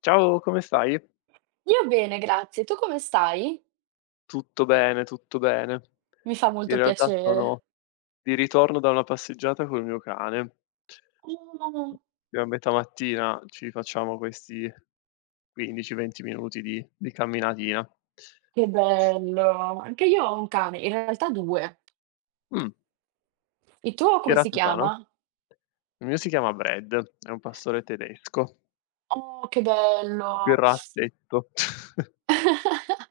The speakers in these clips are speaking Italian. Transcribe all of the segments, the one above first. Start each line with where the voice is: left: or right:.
left: Ciao, come stai?
right: Io bene, grazie. Tu come stai?
left: Tutto bene, tutto bene.
right: Mi fa
left: In
right: molto
left: realtà sono
right: piacere.
left: di ritorno da una passeggiata col mio cane.
right: Oh,
left: Più a metà mattina ci facciamo questi 15, 20 minuti di camminatina.
right: che bello. Anche io ho un cane, in realtà 2.
left: Mh,
right: Il tuo
left: che
right: come si
left: razza sono?
right: chiama?
left: Il mio si chiama Brad, è un pastore tedesco,
right: Oh, che bello.
left: grassetto.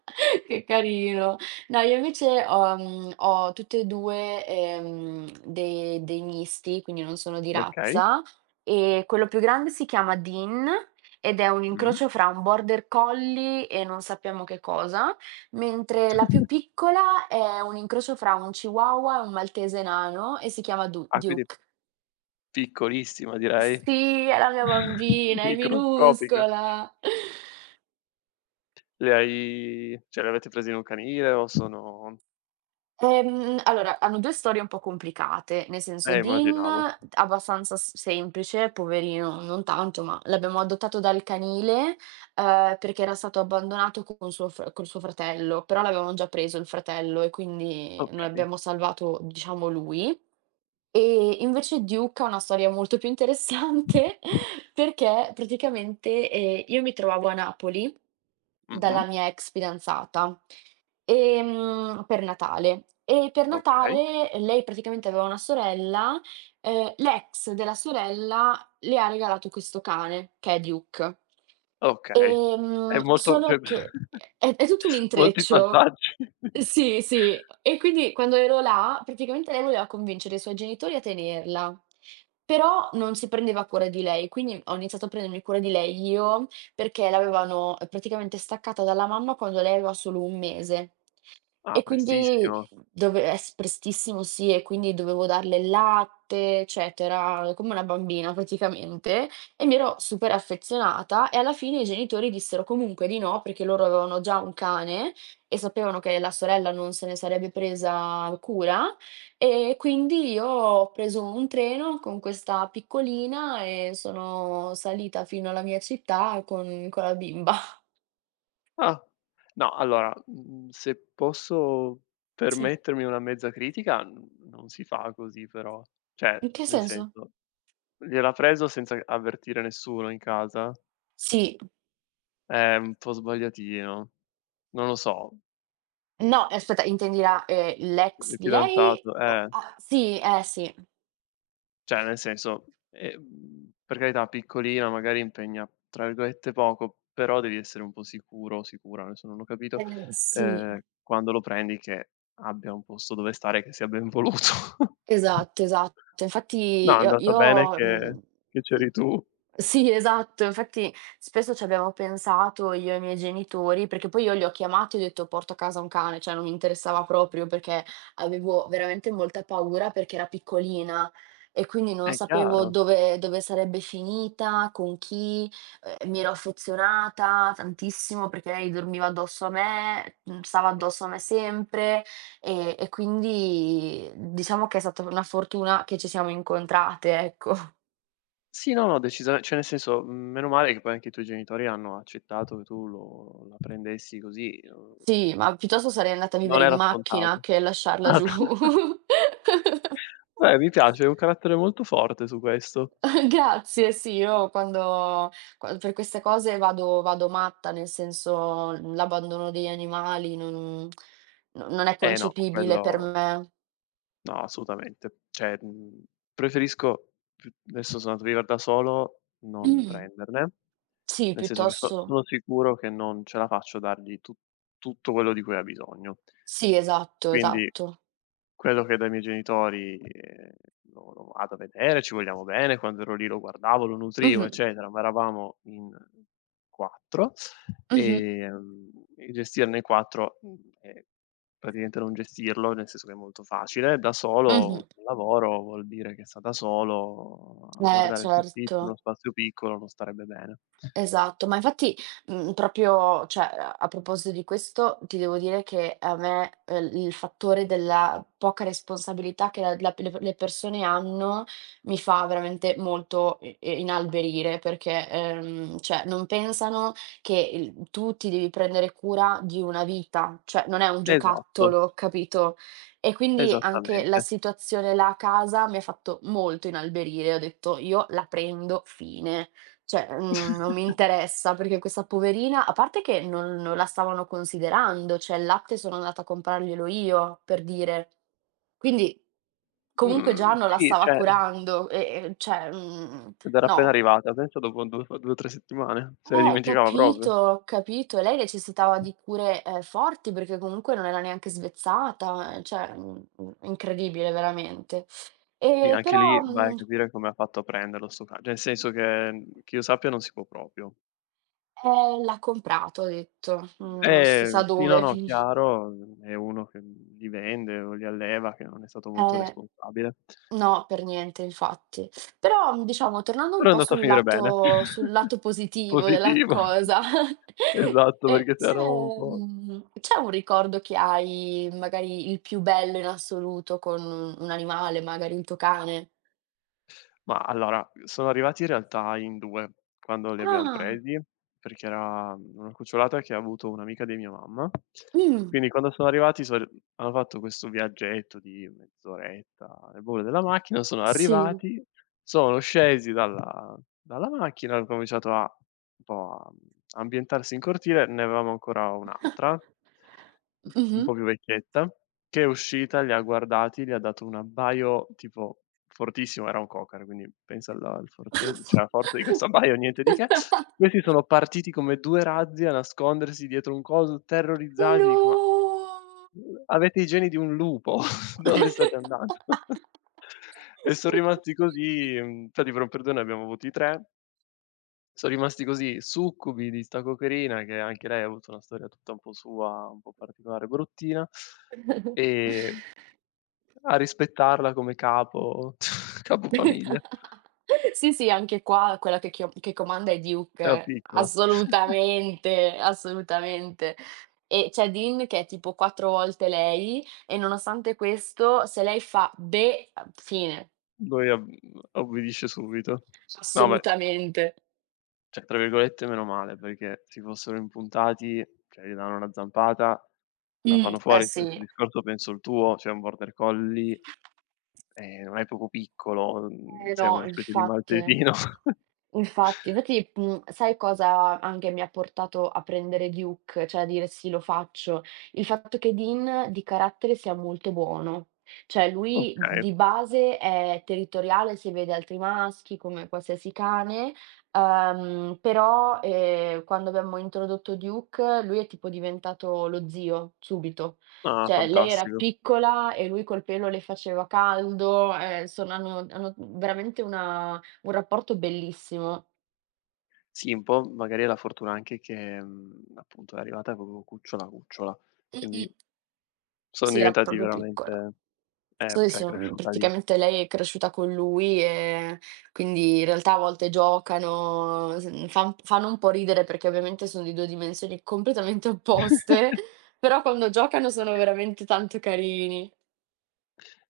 right: Che carino. No, io invece ho ho tutte e 2, de dei misti, quindi non sono di
left: Okay,
right: razza, e quello più grande si chiama Dean ed è un
left: mh.
right: incrocio fra un border collie e non sappiamo che cosa, mentre la più piccola è un incrocio fra un chihuahua e un maltese nano e si chiama Du
left: Ah, quindi
right: Duke.
left: piccolissima direi,
right: Sì, è la mia bambina, è
left: microscopica.
right: minuscola.
left: Le hai cioè le avete prese in un canile o sono
right: Allora, hanno 2 storie un po' complicate, nel senso Dean
left: immaginavo.
right: abbastanza s semplice, poverino, non tanto, ma l'abbiamo adottato dal canile, perché era stato abbandonato con suo fr con suo fratello, però l'avevano già preso il fratello e quindi noi
left: Okay.
right: abbiamo salvato, diciamo, lui. E invece Duke ha una storia molto più interessante perché praticamente, io mi trovavo a Napoli
left: Mh-mh.
right: dalla mia ex fidanzata. Per Natale. E per
left: Okay,
right: Natale lei praticamente aveva una sorella, l'ex della sorella le ha regalato questo cane, che è Duke.
left: okay. È molto cioè
right: Solo che è tutto un
left: molti
right: intreccio.
left: passaggi.
right: Sì, sì. E quindi quando ero là, praticamente lei voleva convincere i suoi genitori a tenerla, però non si prendeva cura di lei, quindi ho iniziato a prendermi cura di lei io, perché l'avevano praticamente staccata dalla mamma quando lei aveva solo 1 mese.
left: Ah,
right: E quindi
left: prestissimo.
right: dove es prestissimo, sì, e quindi dovevo darle il latte, eccetera, come una bambina praticamente, e mi ero super affezionata e alla fine i genitori dissero comunque di no, perché loro avevano già un cane e sapevano che la sorella non se ne sarebbe presa cura, e quindi io ho preso un treno con questa piccolina e sono salita fino alla mia città con la bimba.
left: Ah. No, allora, se posso
right: Sì.
left: permettermi una mezza critica, n non si fa così però. Cioè,
right: In che
left: nel
right: senso?
left: senso, gliel'ha preso senza avvertire nessuno in casa?
right: Sì.
left: È un po' sbagliatino. Non lo so,
right: No, aspetta, intendi la l'ex
left: il
right: di lei
left: fidanzato
right: o
left: eh.
right: ah, sì, eh sì.
left: Cioè, nel senso, per carità piccolina, magari impegna tra virgolette "poco", però devi essere un po' sicuro o sicura, adesso non ho capito,
right: Sì.
left: quando lo prendi che abbia un posto dove stare, che sia ben voluto.
right: Esatto, esatto.
left: No,
right: Infatti
left: è
right: io
left: andata bene
right: io,
left: che
right: mhmm,
left: che
right: mh
left: c'eri tu.
right: sì, esatto. Infatti spesso ci abbiamo pensato io e i miei genitori, perché poi io li ho chiamati e ho detto: "Porto a casa un cane", cioè non mi interessava proprio perché avevo veramente molta paura perché era piccolina e quindi non
left: È
right: sapevo
left: chiaro.
right: dove sarebbe finita, con chi, mi ero affezionata tantissimo perché lei dormiva addosso a me, stava addosso a me sempre. E quindi diciamo che è stata una fortuna che ci siamo incontrate, ecco.
left: Sì, no, no, decisame cioè nel senso, meno male che poi anche i tuoi genitori hanno accettato che tu lo la prendessi così,
right: Sì, ma piuttosto sarei andata a
left: non
right: vivere in
left: era scontato.
right: macchina che lasciarla giù.
left: Ah, beh, mi piace, hai un carattere molto forte su questo.
right: Grazie, sì, io quando qua per queste cose vado matta, nel senso l'abbandono degli animali non no non è
left: Eh no,
right: concepibile per
left: quello
right: me.
left: no, assolutamente. Cioè, preferisco più adesso sono andato a vivere da solo, non
right: Mh.
left: prenderne,
right: Sì,
left: nel senso che so
right: piuttosto
left: sono sicuro che non ce la faccio a dargli tu tutto quello di cui ha bisogno.
right: sì, esatto,
left: Quindi
right: esatto.
left: quello che dai miei genitori, lo vado a vedere, ci vogliamo bene, quando ero lì lo guardavo, lo nutrivo,
right: Mh-mh.
left: eccetera, ma eravamo in 4,
right: Mh-mh.
left: ehm, e gestire noi 4, è praticamente non gestirlo, nel senso che è molto facile. Da
right: Mh-mh.
left: solo, col lavoro, vuol dire che sta da solo a guardare il soffitto, in
right: Certo.
left: uno spazio piccolo, non starebbe bene.
right: Esatto, ma infatti, proprio cioè, a proposito di questo, ti devo dire che a me, il fattore della poca responsabilità che la la p le persone hanno, mi fa veramente molto i i inalberire, perché, cioè non pensano che il tu ti devi prendere cura di una vita, cioè non è un
left: Esatto,
right: giocattolo, capito? E quindi anche la
left: esattamente.
right: situazione là a casa mi ha fatto molto inalberire, ho detto: "Io la prendo, fine". Cioè, non mi interessa perché questa poverina a parte che non la stavano considerando, cioè il latte sono andata a comprarglielo io, per dire. Quindi comunque
left: Mhmm,
right: già non la
left: sì,
right: stava
left: cioè
right: curando e cioè,
left: ed era appena
right: no.
left: arrivata, pensa dopo 2 o 2 o 3 settimane, se ne dimenticava proprio.
right: Capito, ho capito. Lei necessitava di cure, forti perché comunque non era neanche svezzata, cioè, incredibile veramente.
left: Sì,
right: Ehm,
left: anche lì
right: però,
left: vai a
right: mhmm,
left: capire come ha fatto a prenderlo 'sto ca cioè nel senso che, che io sappia non si può proprio.
right: eh, l'ha comprato, ha detto, mm, non si sa
left: Sì, no,
right: dove.
left: no, chiaro, è uno che li vende o li alleva, che non è stato molto
right: Eh,
left: responsabile,
right: no, per niente infatti. Però, diciamo tornando un
left: però è
right: po'
left: andato a finire bene.
right: sul lato positivo della
left: Positivo.
right: cosa,
left: Esatto,
right: ehm,
left: perché si
right: c'è
left: era un po'.
right: c'è un ricordo che hai, magari il più bello in assoluto con un animale, magari il tuo cane?
left: Ma allora, sono arrivati in realtà in 2 quando li abbiam
right: Ah,
left: presi, perché era una cucciolata che ha avuto un'amica di mia mamma.
right: mh,
left: Quindi quando sono arrivati son r hanno fatto questo viaggetto di mezz'oretta alle bolle della macchina, sono
right: sì,
left: arrivati, sono scesi dalla macchina, hanno cominciato a un po' a ambientarsi in cortile, ne avevamo ancora un'altra, un
right: mh-mh.
left: po' più vecchietta. Che è uscita, li ha guardati, gli ha dato un abbaio tipo fortissimo, era un cocker, quindi pensa al forte cioè alla forza di questo abbaio, niente di che. Questi sono partiti come 2 razzi a nascondersi dietro un coso, terrorizzati, dico: "Ma
right: No!
left: avete i geni di un lupo, dove state andando?" E son
right: Che
left: rimasti così, infatti per un periodo ne abbiamo avuti 3, son rimasti così succubi di 'sta cocherina, che anche lei ha avuto una storia tutta un po' sua, un po' particolare, bruttina,
right: carino.
left: e a rispettarla come capo capofamiglia.
right: Sì, sì, anche qua quella che chio che comanda è
left: Era
right: Duke,
left: piccola.
right: assolutamente, assolutamente. E c'è Dean che è tipo 4 volte lei e nonostante questo se lei fa "be", fine.
left: Lui ob obbedisce subito. No, beh,
right: Assolutamente.
left: cioè tra virgolette "meno male", perché si fossero impuntati, cioè gli danno una zampata, la
right: Mh.
left: fanno
right: Eh
left: fuori.
right: sì.
left: Stesso discorso penso il tuo, cioè un border collie, non è poco piccolo,
right: Eh
left: sei
right: no,
left: una specie di
right: infatti.
left: maltesino.
right: Infatti, infatti, sai cosa anche mi ha portato a prendere Duke, cioè a dire: "Sì, lo faccio"? Il fatto che Dean di carattere sia molto buono. Cioè lui
left: Okay,
right: di base è territoriale, se vede altri maschi come qualsiasi cane, però, quando abbiamo introdotto Duke lui è tipo diventato lo zio, subito.
left: ah,
right: Cioè, lei era
left: fantastico.
right: piccola e lui col pelo le faceva caldo, insomma hanno veramente una un rapporto bellissimo.
left: Sì, un po' magari è la fortuna anche che, appunto è arrivata proprio cucciola, cucciola, quindi
right: Mh-mh.
left: sono
right: Sì, era
left: diventati
right: proprio piccola.
left: veramente
right: So e
left: cioè è
right: son
left: cresciuta lì.
right: Praticamente lei è cresciuta con lui, quindi in realtà a volte giocano, s fan fanno un po' ridere perché ovviamente son di 2 dimensioni completamente opposte, però quando giocano sono veramente tanto carini.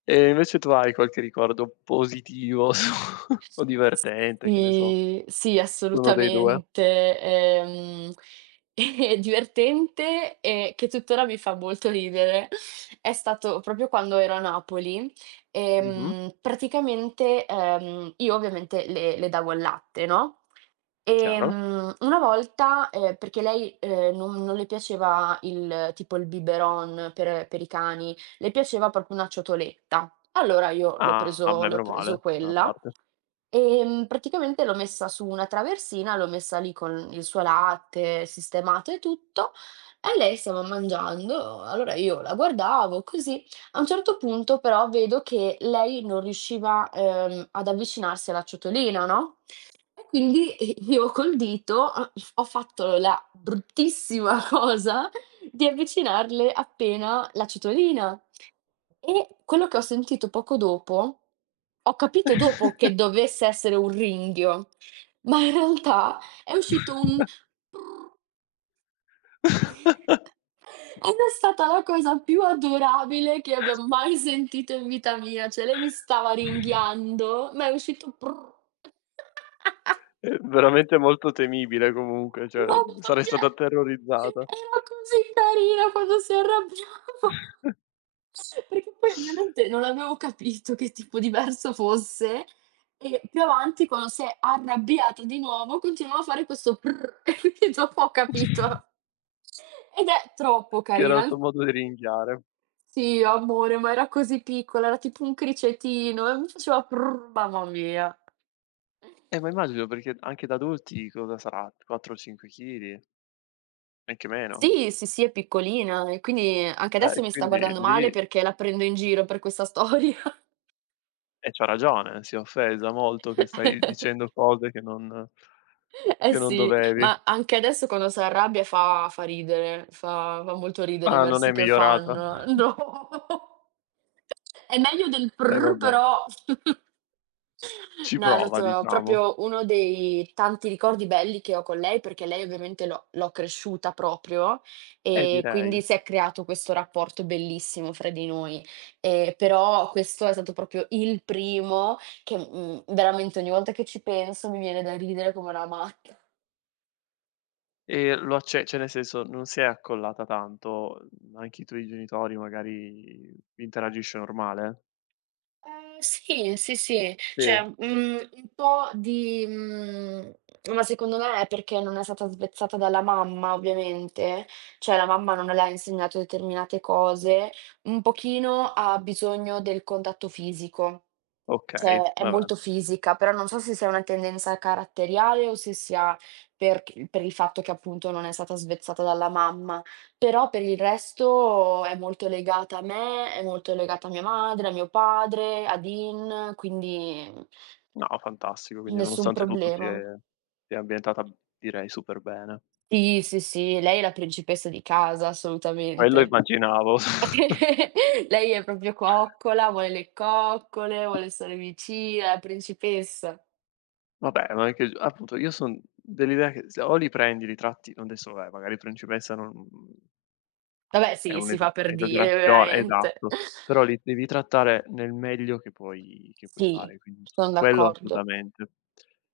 left: E invece tu hai qualche ricordo positivo su o divertente, che ne so,
right: Sì, sì,
left: su uno dei 2?
right: assolutamente. È divertente e che tuttora mi fa molto ridere, è stato proprio quando ero a Napoli.
left: Mh-mh,
right: Praticamente, io ovviamente le davo il latte, no,
left: chiaro.
right: una volta, perché lei, non le piaceva il biberon per i cani, le piaceva proprio una ciotoletta. Allora io
left: Ah, beh,
right: l'ho
left: meno
right: preso
left: male, da una
right: quella.
left: parte.
right: Praticamente l'ho messa su una traversina, l'ho messa lì con il suo latte sistemato e tutto, e lei stava mangiando, allora io la guardavo così. A un certo punto però vedo che lei non riusciva, ad avvicinarsi alla ciotolina, no? E quindi i io col dito ho fatto la bruttissima cosa di avvicinarle appena la ciotolina. E quello che ho sentito poco dopo ho capito dopo che dovesse essere un ringhio, ma in realtà è uscito un "prrr". Ed è stata la cosa più adorabile che abbia mai sentito in vita mia, cioè lei mi stava ringhiando, ma è uscito "prrr".
left: È veramente molto temibile comunque, cioè
right: Mamma
left: sarei
right: mia,
left: stato terrorizzata.
right: era così carina quando si arrabbiava. Perché poi ovviamente non avevo capito che tipo di verso fosse e più avanti quando si è arrabbiata di nuovo continuava a fare questo "prrr" e quindi dopo ho capito. Ed è troppo
left: Che era il
right: carina.
left: suo modo di ringhiare.
right: Sì, amore, ma era così piccola, era tipo un cricetino e mi faceva prrr, mamma mia.
left: Ma immagino perché anche da adulti cosa sarà, 4 o 5 chili, anche meno.
right: Sì, sì, sì, è piccolina e quindi anche adesso mi sta
left: Quindi
right: guardando male
left: lì
right: perché la prendo in giro per questa storia.
left: e c'ha ragione, si è offesa molto che stai dicendo cose che non
right: Eh
left: che non
right: sì,
left: dovevi.
right: ma anche adesso quando s'arrabbia fa ridere, fa molto ridere i
left: Ah, non è
right: versi che
left: migliorata?
right: fanno. No. È meglio del
left: E
right: prrr,
left: vabbè,
right: però.
left: ci
right: No, è
left: prova
right: stato
left: diciamo.
right: proprio uno dei tanti ricordi belli che ho con lei, perché lei ovviamente l'ho cresciuta proprio e
left: Direi.
right: quindi si è creato questo rapporto bellissimo fra di noi. Però questo è stato proprio il primo che, veramente ogni volta che ci penso mi viene da ridere come una matta.
left: E lo acce cioè nel senso, non si è accollata tanto? Mhmm, anche i tuoi genitori magari interagisce normale?
right: Sì, sì, sì,
left: Sì.
right: cioè, un po' di ma secondo me è perché non è stata svezzata dalla mamma ovviamente, cioè la mamma non le ha insegnato determinate cose, un pochino ha bisogno del contatto fisico.
left: Okay,
right: Cioè, è
left: vabbè.
right: molto fisica, però non so se sia una tendenza caratteriale o se sia per il fatto che appunto non è stata svezzata dalla mamma, però per il resto è molto legata a me, è molto legata a mia madre, a mio padre, a Dean, quindi
left: No, fantastico, quindi
right: nessun
left: nonostante tutto si
right: problema.
left: è si è ambientata direi super bene.
right: Sì, sì, sì, lei è la principessa di casa,
left: Quello
right: assolutamente.
left: immaginavo.
right: Lei è proprio coccola, vuole le coccole, vuole stare vicina, è la principessa.
left: Vabbè, ma anche appunto io son dell'idea che se o li prendi li tratti adesso vabbè, magari principessa non
right: Vabbè
left: è
right: sì, si
left: un'esa
right: fa per dire
left: esagerazione
right: veramente.
left: esatto, però li devi trattare nel meglio che puoi
right: Sì,
left: fare, quindi su
right: son
left: quello
right: d'accordo,
left: assolutamente.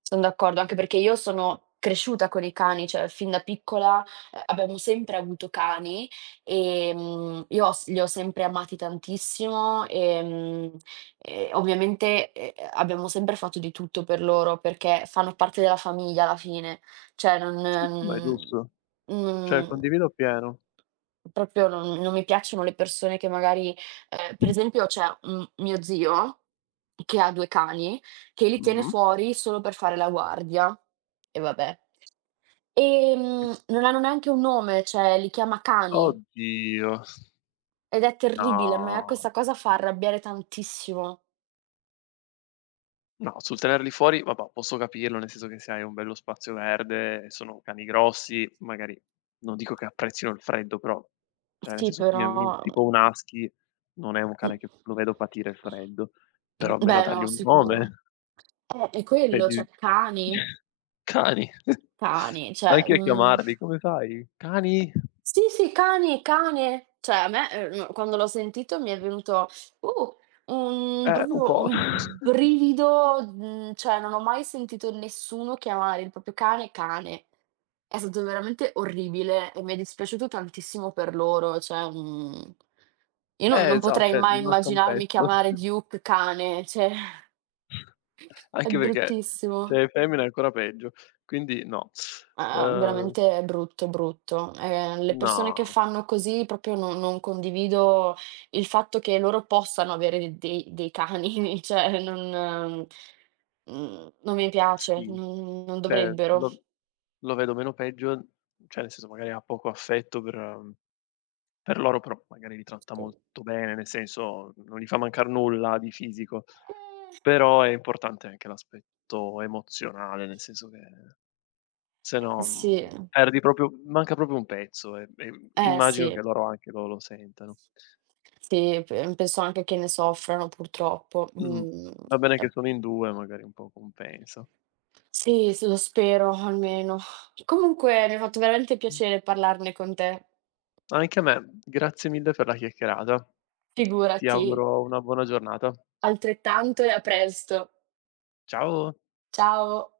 right: son d'accordo, anche perché io sono cresciuta con i cani, cioè fin da piccola, abbiamo sempre avuto cani, io ho s li ho sempre amati tantissimo, e ovviamente, abbiamo sempre fatto di tutto per loro, perché fanno parte della famiglia alla fine, cioè
left: Sì, sì, ma è
right: non
left: giusto. Cioè
right: mhmm
left: condivido appieno.
right: proprio non mi piacciono le persone che magari per esempio c'è un mio zio che ha 2 cani, che li tiene
left: Mh-mh.
right: fuori solo per fare la guardia, e vabbè. Non hanno neanche un nome, cioè li chiama cani
left: Oddio,
right: ed è terribile, a me
left: no.
right: questa cosa fa arrabbiare tantissimo.
left: No, sul tenerli fuori, vabbè, posso capirlo, nel senso che se hai un bello spazio verde e sono cani grossi, magari non dico che apprezzino il freddo, però cioè nel
right: Sì,
left: senso mi
right: però
left: tipo un husky non è un
right: mh.
left: cane che lo vedo patire il freddo, però almeno
right: Beh,
left: dargli
right: no,
left: un
right: sicuro.
left: nome,
right: È
left: e
right: quello,
left: di
right: cioè cani,
left: cani,
right: cani, cioè,
left: anche a
right: mhmm
left: chiamarli, come fai? "Cani?"
right: sì, sì, cane, cane. Cioè a me, quando l'ho sentito mi è venuto, uh, un
left: Un
right: proprio
left: po'.
right: un brivido, cioè non ho mai sentito nessuno chiamare il proprio cane cane. È stato veramente orribile e mi è dispiaciuto tantissimo per loro, cioè, io non
left: Esa
right: potrei
left: cioè gli
right: mai
left: manca un
right: immaginarmi
left: pezzo,
right: chiamare Duke cane, cioè è
left: anche perché
right: bruttissimo.
left: se è femmina è ancora peggio, quindi no.
right: Ah, ah,
left: Uhm
right: veramente brutto, brutto. Le persone che
left: No,
right: fanno così proprio non condivido il fatto che loro possano avere de dei dei cani, cioè non mi piace,
left: sì,
right: non
left: cioè
right: dovrebbero.
left: lo vedo meno peggio, cioè nel senso magari ha poco affetto per loro, però magari li tratta molto bene, nel senso non gli fa mancar nulla di fisico, però è importante anche l'aspetto emozionale, nel senso che se
right: Eh
left: no,
right: sì,
left: perdi proprio manca proprio un pezzo e
right: eh
left: immagino che
right: sì.
left: loro anche lo sentano.
right: Sì, pe penso anche che ne soffrano purtroppo.
left: Mh,
right: Mhmm,
left: va bene che
right: e
left: sono in 2 magari un po' compensa.
right: sì, s lo spero almeno. Comunque mi ha fatto veramente piacere parlarne con te.
left: Anche a me, grazie mille per la chiacchierata. Ti
right: Figurati.
left: auguro una buona giornata.
right: Altrettanto e a presto.
left: Ciao.
right: Ciao.